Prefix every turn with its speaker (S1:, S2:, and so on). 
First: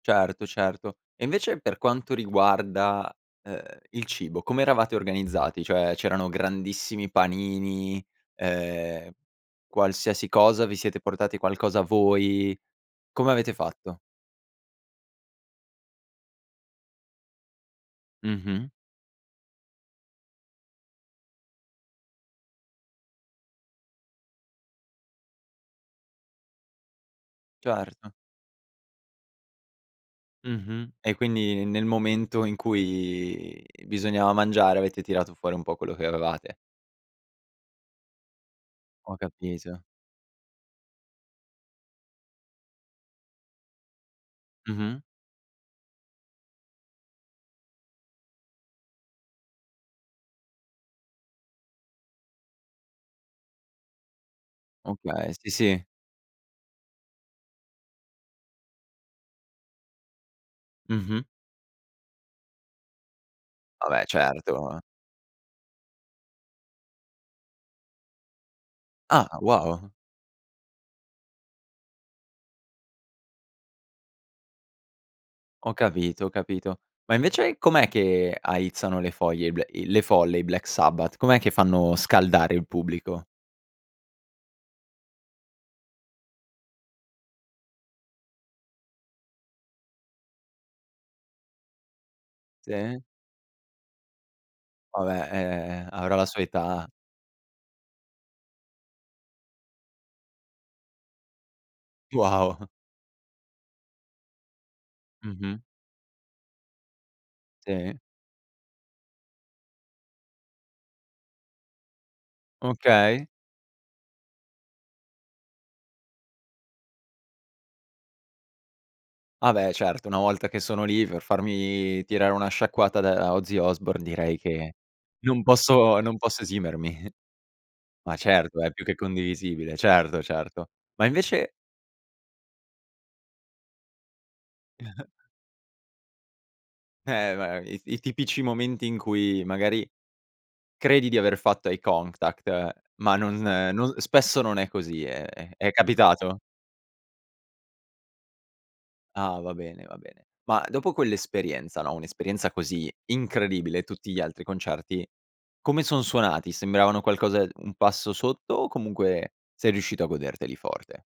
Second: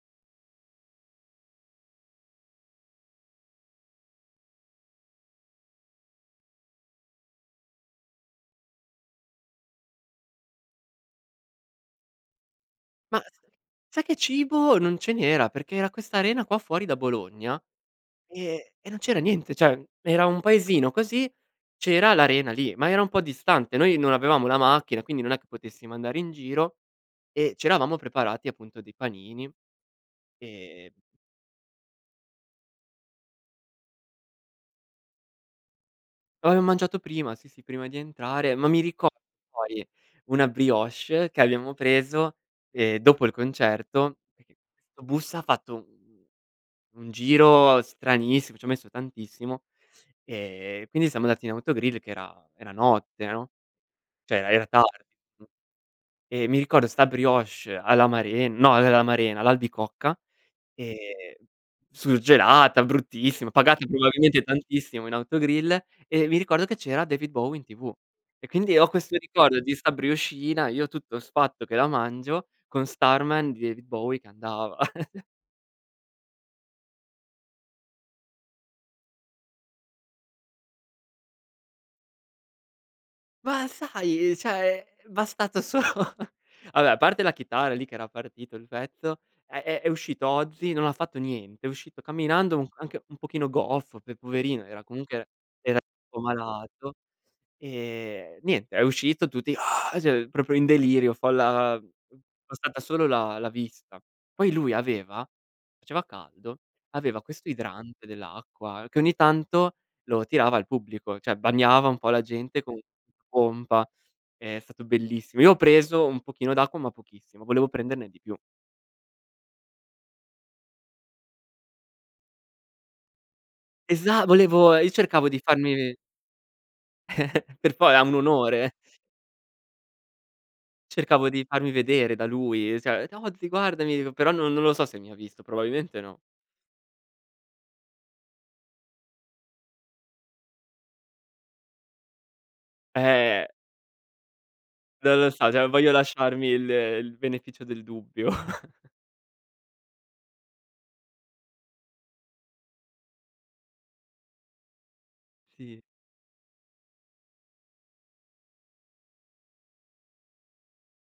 S1: Certo, certo. E invece per quanto riguarda, uhm, il cibo, come eravate organizzati? Cioè, c'erano grandissimi panini, uhm, qualsiasi cosa, vi siete portati qualcosa voi,
S2: Ma
S1: come avete fatto?
S2: sai che cibo non ce n'era? Perché era questa arena qua fuori da Bologna
S1: Mh-mh.
S2: e e non c'era niente, cioè era un paesino così, c'era l'arena lì, ma era un po' distante. Noi non avevamo la macchina, quindi non è che potessimo andare in giro e c'eravamo
S1: Certo.
S2: preparati appunto dei panini. E
S1: Mh-mh. E quindi nel momento in cui bisognava mangiare avete tirato fuori un po' quello che
S2: Lo
S1: avevate.
S2: ave mangiato prima, sì, sì, prima di entrare, ma mi rico
S1: Ho capito.
S2: ori una brioche che abbiamo preso, ehm, dopo il concerto,
S1: Mh-mh.
S2: 'sto bus ha fatto u un giro stranissimo, ci ha messo tantissimo e quindi siamo andati in autogrill che era era notte, no? Cioè era era tardi.
S1: Okay, sì, sì.
S2: E mi ricordo sta brioche all'amaren no, uhm, l'amarena, l'albicocca, ehm,
S1: Mh-mh.
S2: surgelata, bruttissima, pagata
S1: Ah beh,
S2: probabilmente
S1: certo.
S2: tantissimo in autogrill e mi ricordo che c'era David Bowie in TV. E quindi ho questo
S1: Ah,
S2: ricordo di sta
S1: wow.
S2: brioscina, io tutto sfatto che la mangio, con Starman di David Bowie che andava.
S1: Ho capito, ho capito. Ma invece com'è che aizzano le foglie i bl i le folle i Black Sabbath? Com'è che fanno scaldare il pubblico?
S2: Ma sai, cioè è bastato solo va beh a parte la chitarra, lì che era partito il pezzo, è è è uscito Ozzy, non ha fatto niente, è uscito camminando, u
S1: Sì.
S2: anche un pochino goffo, che poverino, era
S1: Va
S2: comunque era
S1: beh,
S2: era
S1: ehm, avrà
S2: po'
S1: la sua età.
S2: malato. E, niente, è uscito, tutti cioè proprio in delirio, folla
S1: Wow.
S2: bastata solo la la vista. Poi lui aveva
S1: Mh-mh.
S2: faceva caldo, aveva questo
S1: Sì.
S2: idrante dell'acqua che ogni tanto lo tirava al pubblico, cioè bagnava un po' la gente con
S1: Okay.
S2: pompa, è stato bellissimo. Io ho preso un pochino d'acqua, ma pochissimo, volevo prenderne di più.
S1: Ah beh, certo, una volta che sono lì per farmi tirare una sciacquata da Ozzy Osbourne
S2: Esa
S1: direi che
S2: volevo io cercavo di
S1: non
S2: farmi
S1: posso non posso esimermi.
S2: Per fo è un
S1: Ma certo,
S2: onore.
S1: è più che condivisibile, certo, certo. Ma
S2: Cercavo di
S1: invece
S2: farmi vedere da lui, cioè: "Ozzy guardami", dico, però non non lo so se mi ha visto, probabilmente no.
S1: Eh beh i t i tipici momenti in cui magari credi di aver fatto eye contact, ma non
S2: Eh.
S1: no spesso non è così,
S2: Non
S1: ehm,
S2: lo
S1: è
S2: so, cioè
S1: è
S2: voglio
S1: capitato?
S2: lasciarmi il il beneficio del dubbio.
S1: Ah va bene, va bene. Ma dopo quell'esperienza, no, un'esperienza così incredibile, tutti gli altri concerti
S2: Sì.
S1: come son suonati? Sembravano qualcosa un passo sotto o comunque sei riuscito a goderteli forte?